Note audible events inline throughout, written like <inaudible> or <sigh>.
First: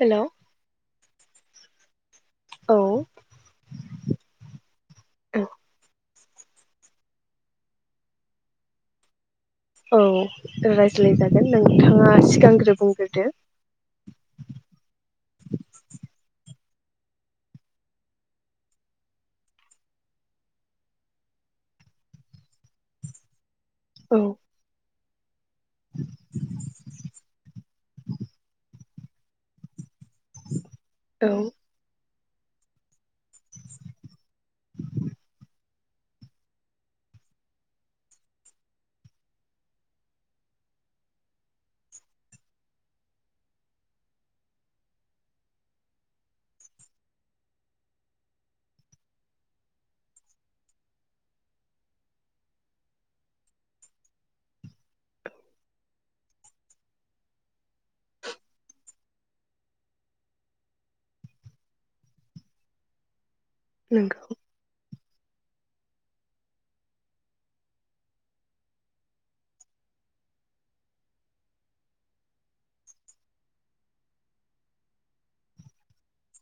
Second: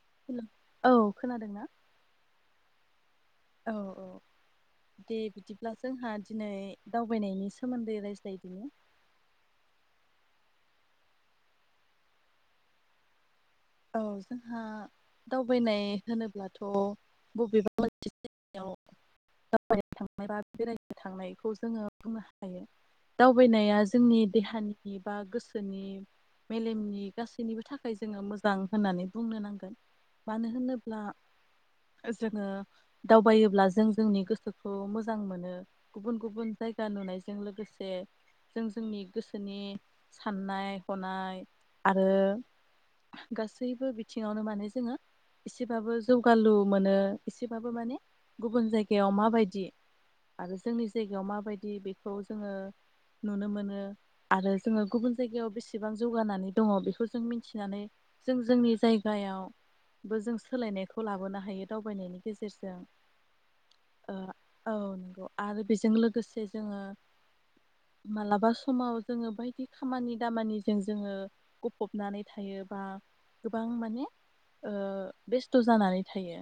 Hello औ। खोनादों ना? औ। औ औ दे बिदिब्ला जोंहा दिनै दावबायनायनि सोमोन्दै रायज्लायदिनि औ रायज्लायजागोन नोंथाङा सिगांग्रो बुंग्रोदो। औ जोंहा दावबायनाय होनोब्लाथ' बबेबा मोनसे जायगायाव दावबायनो थांनायबा बेरायनो थांनायखौ जोङो बुंनो हायो। दाल दावबायनाया औ जोंनि देहानि एबा गोस सोनि मेलेमनि गासैनिबो थाखाय जोङो मोज होननानै बुंनो नांगोन। मानो होनोब्ला औ जोङो दावबायोब्ला जों जोंनि गोसोखौ मोजां मोनो गुबुन गुबुन जायगा नुनायजों लोगोसे जों जोंनि गोसोनि साननाय हनाय आरो। गासैबो बिथिङावनो माने जोङो एसेबाबो जौगालु मोनो एसेबाबो माने गुबुन जायगायाव माबायदि आरो जोंनि जायगायाव माबायदि बेखौ जोङो नुनो मोनो आरो जोङो गुबुन जायगायाव बेसेबां जौगानानै दङ बेखौ जों मिथिनानै। जों जोंनि जायगायावबो जों सोलायनायखौ लाबोनो हायो दावबायनायनि गेजेरजों। ओ नंगौ औ नंगौ। आरो बेजों लोगोसे जोङो मालाबा समाव जोङो बायदि खामानि दामानिजों जोङो गफबनानै थायो। बा गोबां माने ओ बेस्थ जानानै थायो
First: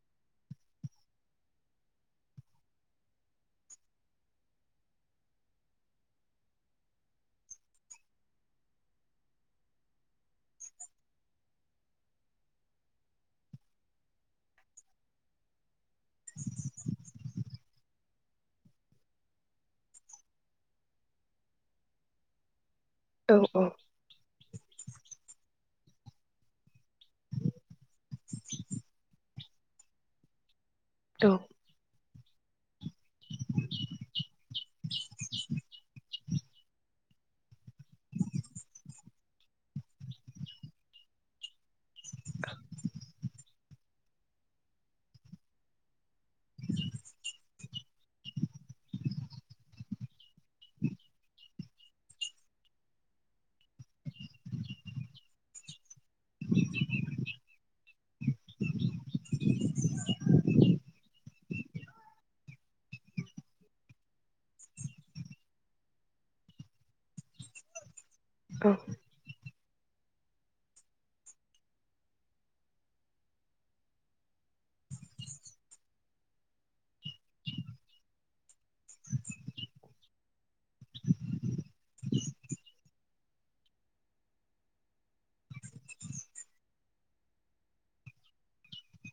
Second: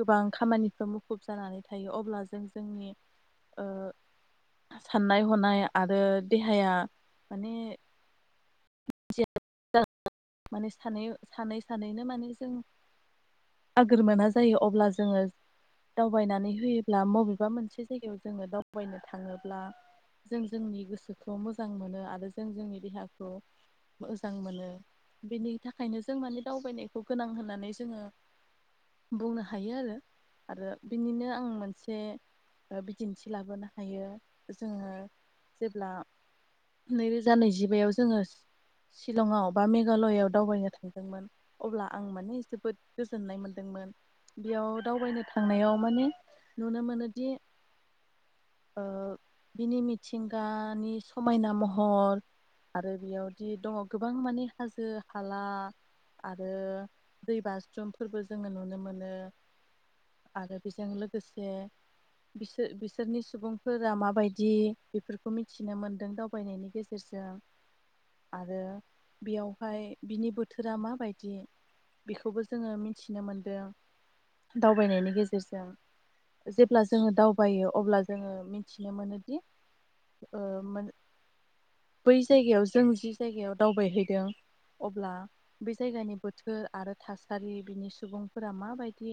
गोबां खामानिफ्रा मुखुब जानानै थायो अब्ला जों जोंनि ओ साननाय हनाय आरो देहाया माने। माने सानै सानै सानैनो माने जों आगोर मोना जायो अब्ला जोङो दावबायनानै होयोब्ला बबेबा मोनसे जायगायाव जोङो दावबायनो थाङोब्ला जों जोंनि गोसोखौ मोजां मोनो आरो जों जोंनि। देहाखौ औ औ मोजां मोनो। नि थाखायनो जों माने दावबायनायखौ गोनां होननानै जोङो बुंनो हायो आरो आरो बिनिनो औ आं मोनसे। ओ बिदिन्थि लाबोनो हायो जोङो जेब्ला नैरोजा नैजिबायाव जोङो शिलंआव। बा मेघालयआव दावबायनो थांदोंमोन अब्ला आं माने जोबोद गोजोननाय मोनदोंमोन बेयाव दावबायनो थांनायाव माने नुनो मोनोदि ओ बिनि मिथिंगानि समायना महर आरो बेयावदि दङ गोबां माने। हाजो हाला आरो दै बाज्रुमफोरबो जोङो नुनो मोनो आरो बेजों लोगोसे बिसोर बिसोरनि सुबुंफोरा माबायदि बेफोरखौ मिथिनो मोनदों दावबायनायनि गेजेरजों। आरो औ बेयावहाय बिनि बोथोरा माबायदि बेखौबो जोङो मिथिनो मोनदों दावबायनायनि गेजेरजों जेब्ला जोङो दावबायो अब्ला जोङो मिथिनो मोनोदि ओ बै जायगायाव जों जि जायगायाव दावबायहै दों अब्ला बे जायगानि बोथोर आरो थासारि बिनि सुबुंफोरा माबायदि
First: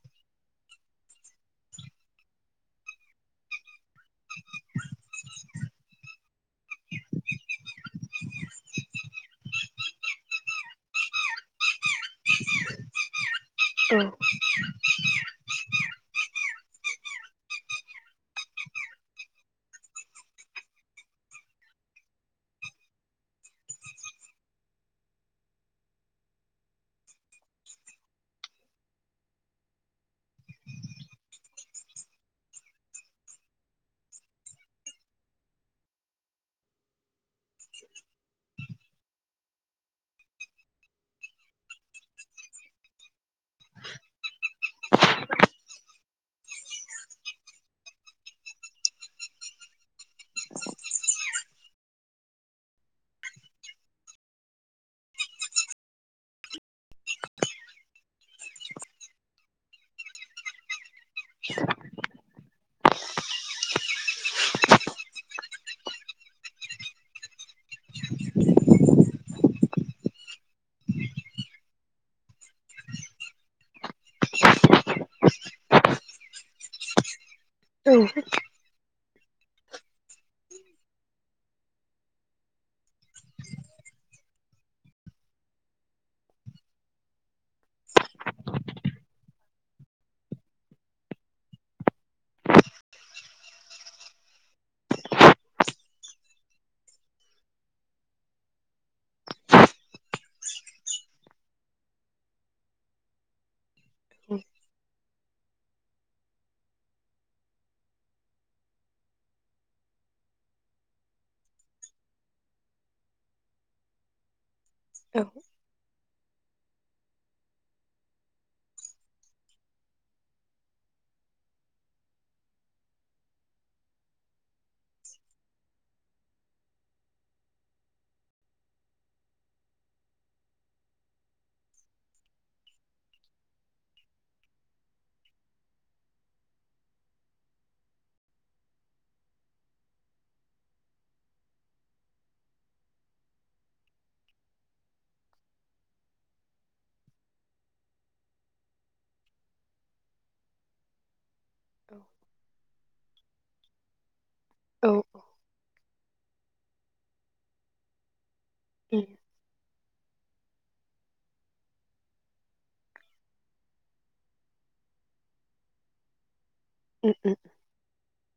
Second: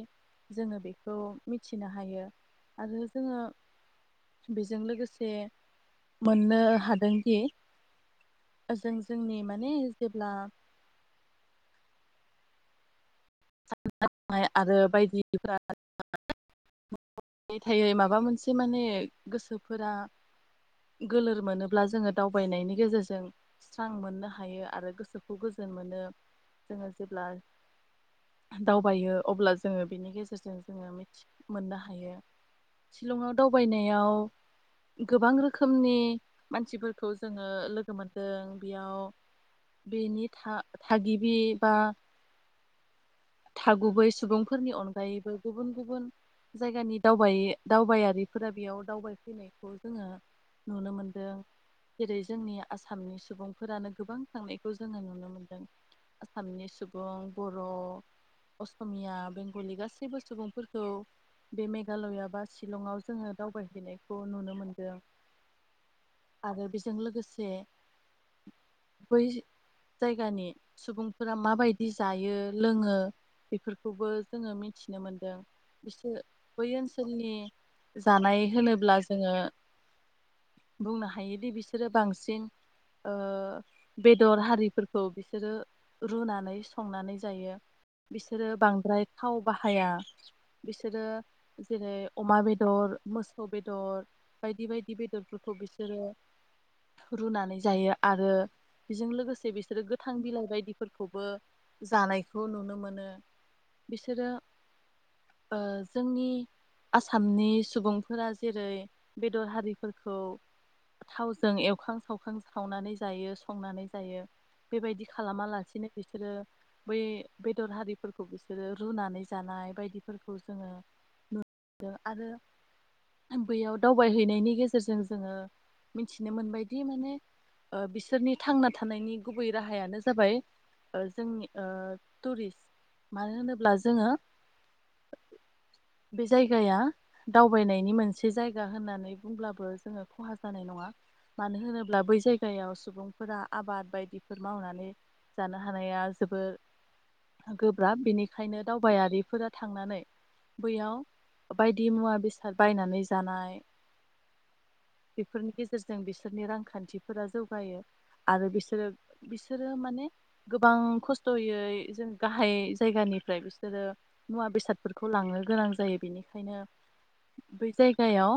जोङो बेखौ मिथिनो हायो आरो जोङो। बेजों लोगोसे। मोननो हादोंदि ओजों जोंनि माने। जेब्ला। <inaudible> औ माइ आरो <inaudible> माबा मोनसे माने गोसोफोरा गोलोर मोनोब्ला जोङो दावबायनायनि गेजेरजों स्रां मोननो हायो आरो गोसोखौ गोजोन मोनो जोङो जेब्ला दावबायो अब्ला जोङो बेनि गेजेरजों जोङो मिथि मोननो हायो शिलंआव दावबायनायाव गोबां रो खोमनि मानसिफोरखौ जोङो लोगो मोनदों बेयाव बेनि था थागिबि बा था गुबै सुबुंफोरनि अनगायैबो गुबुन गुबुन जायगानि दावबाय दावबायारिफोरा बेयाव दावबायफैनायखौ जोङो। नुनो मोनदों जेरै जोंनि आसामनि सुबुंफोरानो गोबां थांनायखौ जोङो नुनो मोनदों आसामनि सुबुं बर' असमिया बेंगलि गासैबो सुबुंफोरखौ बे मेघालया बा शिलंआव जोङो दावबायहैनायखौ नुनो मोनदों। आरो बेजों लोगोसे बै जायगानि सुबुंफोरा माबायदि जायो लोङो बेफोरखौबो जोङो मिथिनो मोनदों बिसोर बै ओनसोलनि। औ जानाय होनोब्ला। जोङो। बुंनो हायोदि बिसोरो बांसिन ओ बेदर हारिफोरखौ बिसोरो रुनानै संनानै जायो बिसोरो बांद्राय थाव बाहाया बिसोरो जेरै अमा बेदर मोसौ बेदर बायदि बाय दि बेदरफोरखौ बिसोरो रुनानै जायो आरो बेजों लोगोसे बिसोरो गोथां बिलाइ बायदिफोरखौबो जानायखौ नुनो मोनो। बिसोरो। ओ जोंनि आसामनि सुबुंफोरा जेरै बेदर हारि फोरखौ थावजों एवखां सावखां सावनानै जायो संनानै जायो। बेबायदि औ खालामालासिनो बिसोरो। बै बेदर हारिफोरखौ बिसोरो रुनानै जानाय बायदिफोरखौ जोङो नुदों आरो बैयाव दावबायहैनायनि गेजेर जों जोङो। मिथिनो मोनबायदि माने ओ बिसोरनि थांना थानायनि गुबै राहायानो जाबाय ओ जोंनि ओ टुरिस्ट मानो होनोब्ला जोङो बे जायगाया दावबायनायनि मोनसे जायगा होननानै बुंब्ला बो जोङो खहा जानाय नङा मानो होनोब्ला बै जायगायाव सुबुंफोरा आबाद बायदिफोर मावनानै जानो हानाया जोबोर गोब्राब बेनिखायनो दावबायारिफोरा थांनानै बैयाव। बायदि मुवा बेसाद बायनानै। जानाय बेफोरनि गेजेरजों बिसोरनि रां खान्थिफोरा जौगायो आरो बिसोरो बिसोर बिसोरो माने गोबां खस्थयैै जों गाहाय जायगानिफ्राय बिसोरो मुवा बेसादफोरखौ लांनो गोनां जायो बेनिखायनो बै जायगायाव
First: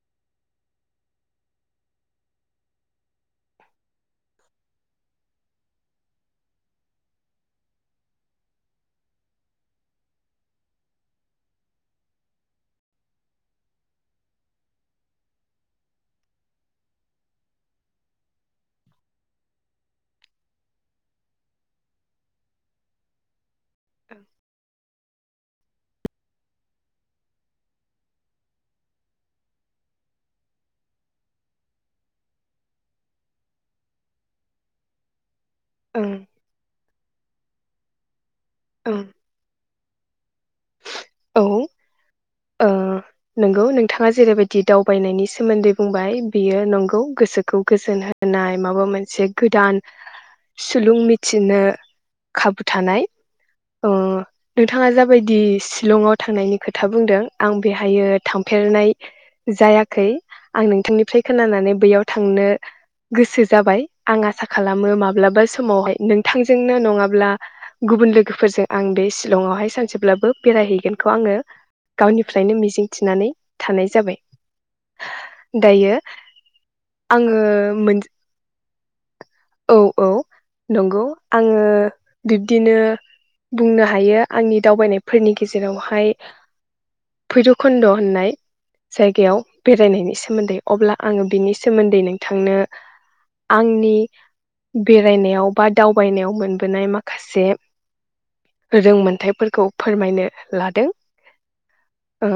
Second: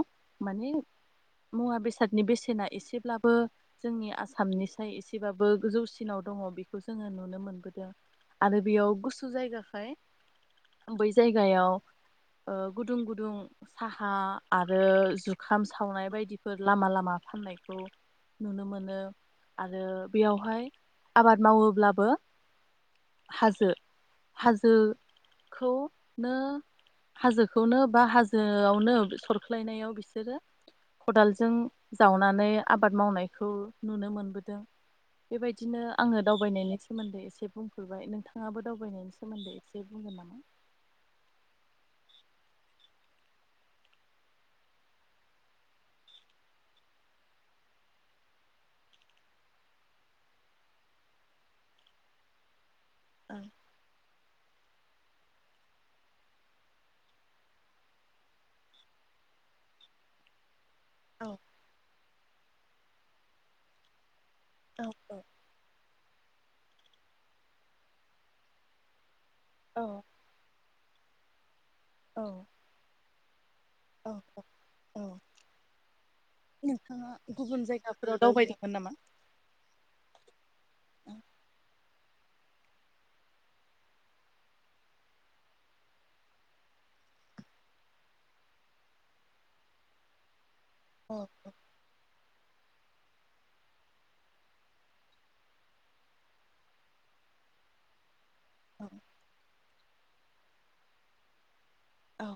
माने मुवा बेसादनि बेसेना एसेब्लाबो जोंनि आसामनि साय एसेबाबो गोजौसिनाव दङ बेखौ जोङो नुनो मोनबोदों आरो बेयाव गुसु जायगाखाय बै जायगायाव ओ गुदुं गुदुं साहा आरो जुखाम सा सावनाय बायदिफोर लामा लामा फाननायखौ नुनो मोनो आरो बेयावहाय आबाद मावोब्लाबो हाजो हाजो खौनो हाजोखौनो बा हाजोआवनो सरख्लायनायाव बिसोरो खदालजों जावनानै आबाद मावनायखौ नुनो मोनबोदों। बेबायदिनो ओं आङो दावबायनि सोमोन्दै एसे बुंफोररबाय नोंथां नोंथांआबो ओं दावबायनायनि सोमोन्दै एसे बुंगोन नामा? औ ओ नंगौ नोंथाङा जेरैबायदि दावबायनायनि सोमोन्दै बुंबाय बियो नंगौ गोसोखौ गोजोन होनाय माबा मोनसे गोदान सुलुं मिथिनो खाबु थानाय औ ओ द थाङा जा माबायदि शिलंआव थांनायनि खोथा बुंदों आं बेहाय थांफेरनाय जायाखै आं नोंथांनिफ्राय औ खोनानानै बैयाव थांनो गोसो जाबाय आं आसा खालामो माब्लाबा समावहाय नोंथांजों जोंनो नङाब्ला गुबुन लोगोफोरजों आं बे शि सिलङावहाय औ सानसे बेरायहैगोनखौ आङो औ गावनिफ्रायनो मिजिं थिनानै थानाय औ जाबाय औ दायो नोंथाङा आङो गुबुन मोन जायगाफोराव दावबायदोंमोन नामा? औ औ नंगौ आङो बिब्दिनो बुंनो हायो आंनि दावबायनायफोरनि गेजेरावहाय भैरभकुन्द होननाय जायगायाव बेरायनायनि सोमोन्दै अब्ला औ आङो बिनि सोमोन्दै नों नोंथांनो आंनि बेरायनायाव बा दावबायनायाव मोनबोनाय माखासे रोंमोनथायाइफोर खौ फोरमायनो लादों औ ओ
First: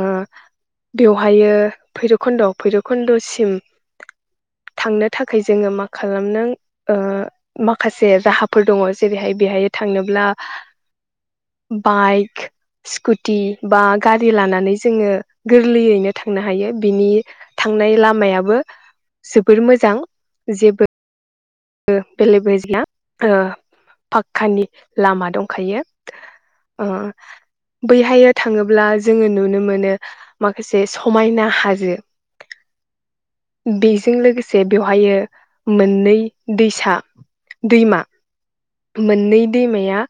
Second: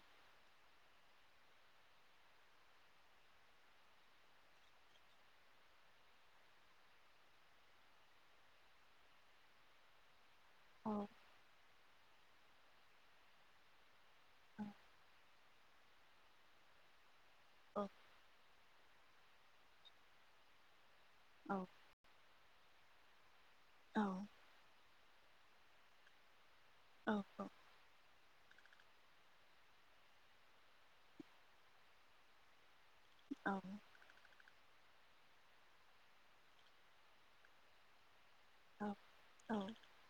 बेवहायो भैरबकुन्द भैराबकुन्दसिम थांनो थाखाय जोङो मा खालामनो ओ माखासे राहाफोर दङ जेरैहाय बेहाय थांनोब्ला औ बाइक, स्कुटि बा गारि लानानै जोङो गोरलैयैनो थांनो हायो बिनि औ थांनाय लामायाबो जोबोर मोजां जेबो औ बेले बेजे <unintelligible> ओ औ फाख्खानि लामा दंखायो ओ औ बैहाययो थाङोब ब्ला जोङो नुनो मोनो माखासे समायना हाजो बेजों लोगोसे बेवहायो मोननै दैसा दैमा मोननै दैमाया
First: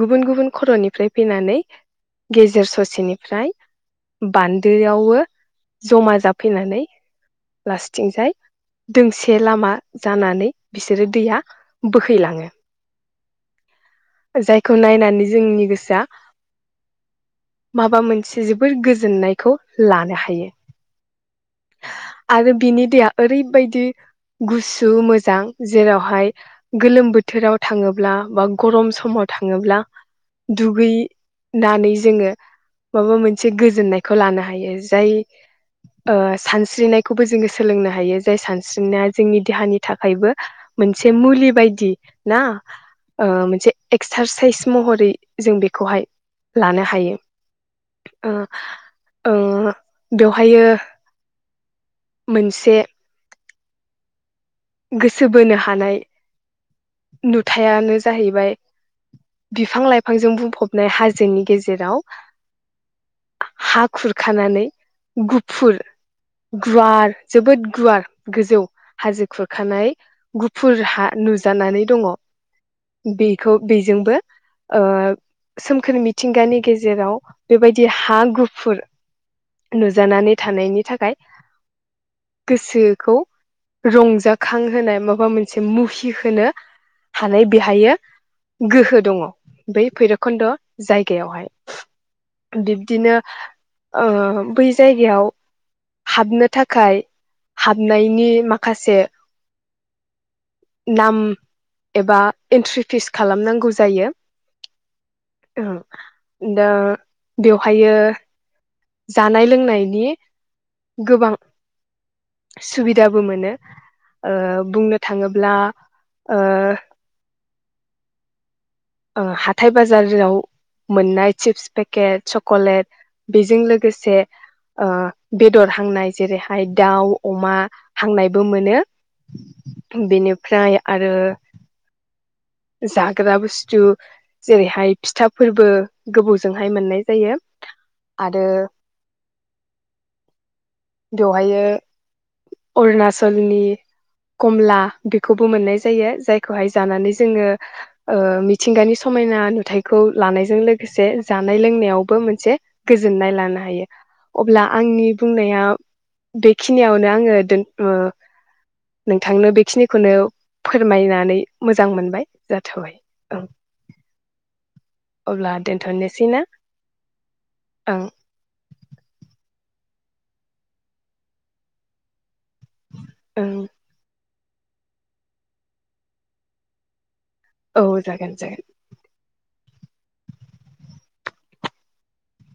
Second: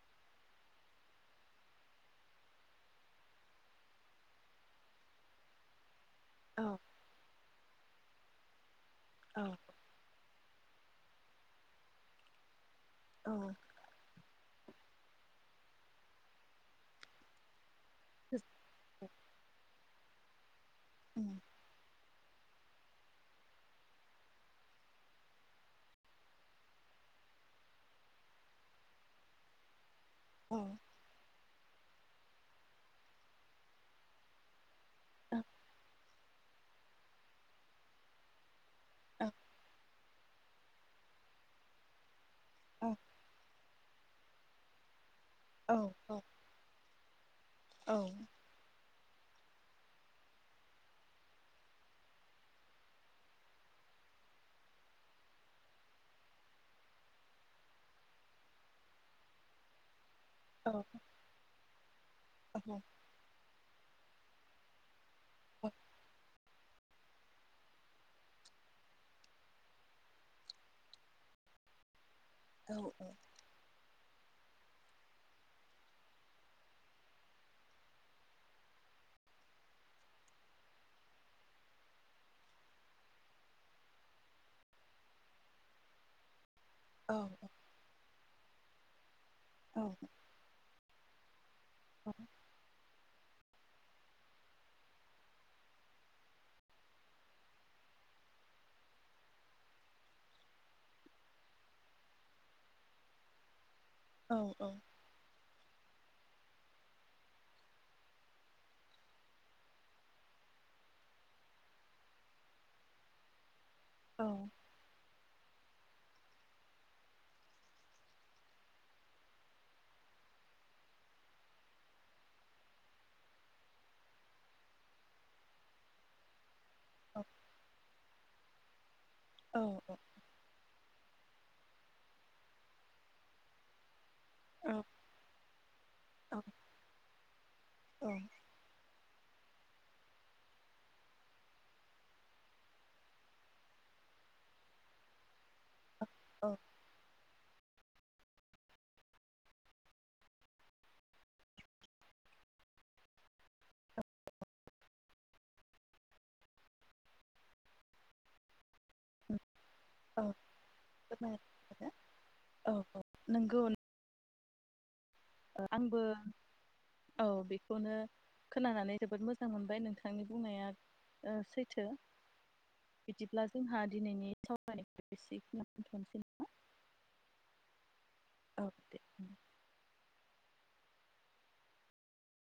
गुबुन गुबुन खर'निफ्राय फैनानै गेजेर ससेनिफ्राय बान्दोआववो जमा औ जाफैनानै लास्टिं जाय दोंसे लामा जानानै बिसोरो दैया बोहैलाङो औ जायखौ नायनानै जोंनि गोसोआ माबा मोनसे जोबोर गोजोननायखौ लानो हायो हायो उम आरो बिनि दैया ओरैबायदि गुसु मोजां जेरावहाय गोलोम बोथोराव थाङोब्ला बा गरम समाव थाङोब्ला औ दुगै नानै जोङो माबा मोनसे गोजोननायखौ लानो हायो <unintelligible> ओ सान स्रिनायखौबो जोङो सोलोंनो हायो जाय सानस्रि स्रिनाया औ जोंनि देहानि थाखायबो मोनसे मुलि बायदि ना मोनसे एक्सारसाइस महरै जों औ बेखौहाय औ लानो हायो औ ओ ओ बेवहायो मोनसे गोसो बोनो हानाय नुथायानो जाहैबाय बिफां लाइ फांजों औ बुंफबनाय हाजोनि गेजेराव औ हा खुर खानानै गुफुर गुवार जोबोद गुवार गोजौ हाजो खुरखानाय गुफुरहा नुजानानै दङ बेखौ बेजोंबो ओ सोमखोर मिथिंगानि गेजेराव बेबायदि हा गुफुर नुजानानै थानायनि थाखाय गोसो खौ रंजा जाखां होनाय माबा मोनसे मुहि होनो हानाय बिहायो गोहो दङ औ बै भैरबकुन्द जायगा जायगायावहाइ बिबदिनो ओ बै जायगायाव हाबनो थाखाय हाबनायनि माखासे नाम एबा एन्ट्रि फिस खालामनांगौ। जायो औ दा बेवहायो जानाय लोंनायनि गोबां सुबिदाबो मोनो ओ बुंनो थाङो ब्ला ओ ओ हाथाय बाजाराव मोननाय चिप्स पेकेट चकलेट बेजों लोगोसे ओ बेदर हांनाय जेरै दाउ अमा हांनाय बो मोनो बेनिफ्राय आरो जाग्रा बुस्तु थु जेरैहाय फिथा फोरबो गोबौजोंहाय मोननाय जायो आरो बेवहायो अरुणाचलनि कमला बेखौबो मोननाय जायो। जायो जायखौहाय जानानै जोङो ओ मि मिथिंगानि समायना नुथायखौ लानायजों लोगोसे जानाय लोंनायावबो मोनसे गोजोननाय लानो हायो अब्ला आंनि बुंनाया बेखिनियावनो आङो दोन ओ नोंथांनो बेखिनिखौनो फोरमायनानै मोजां मोनबाय जाथबाय औ <inaudible> अब्ला आंबो दोनथ'नोसै ना औ बेखौनो ओं खोनानानै जोबोद मोजां मोजां मोनबाय नोंथांनि बुंनाया ओ सैथो। बिदिब्ला ओं जोंहा दिनैनि <unintelligible> औ जागोन औ जागोन। दे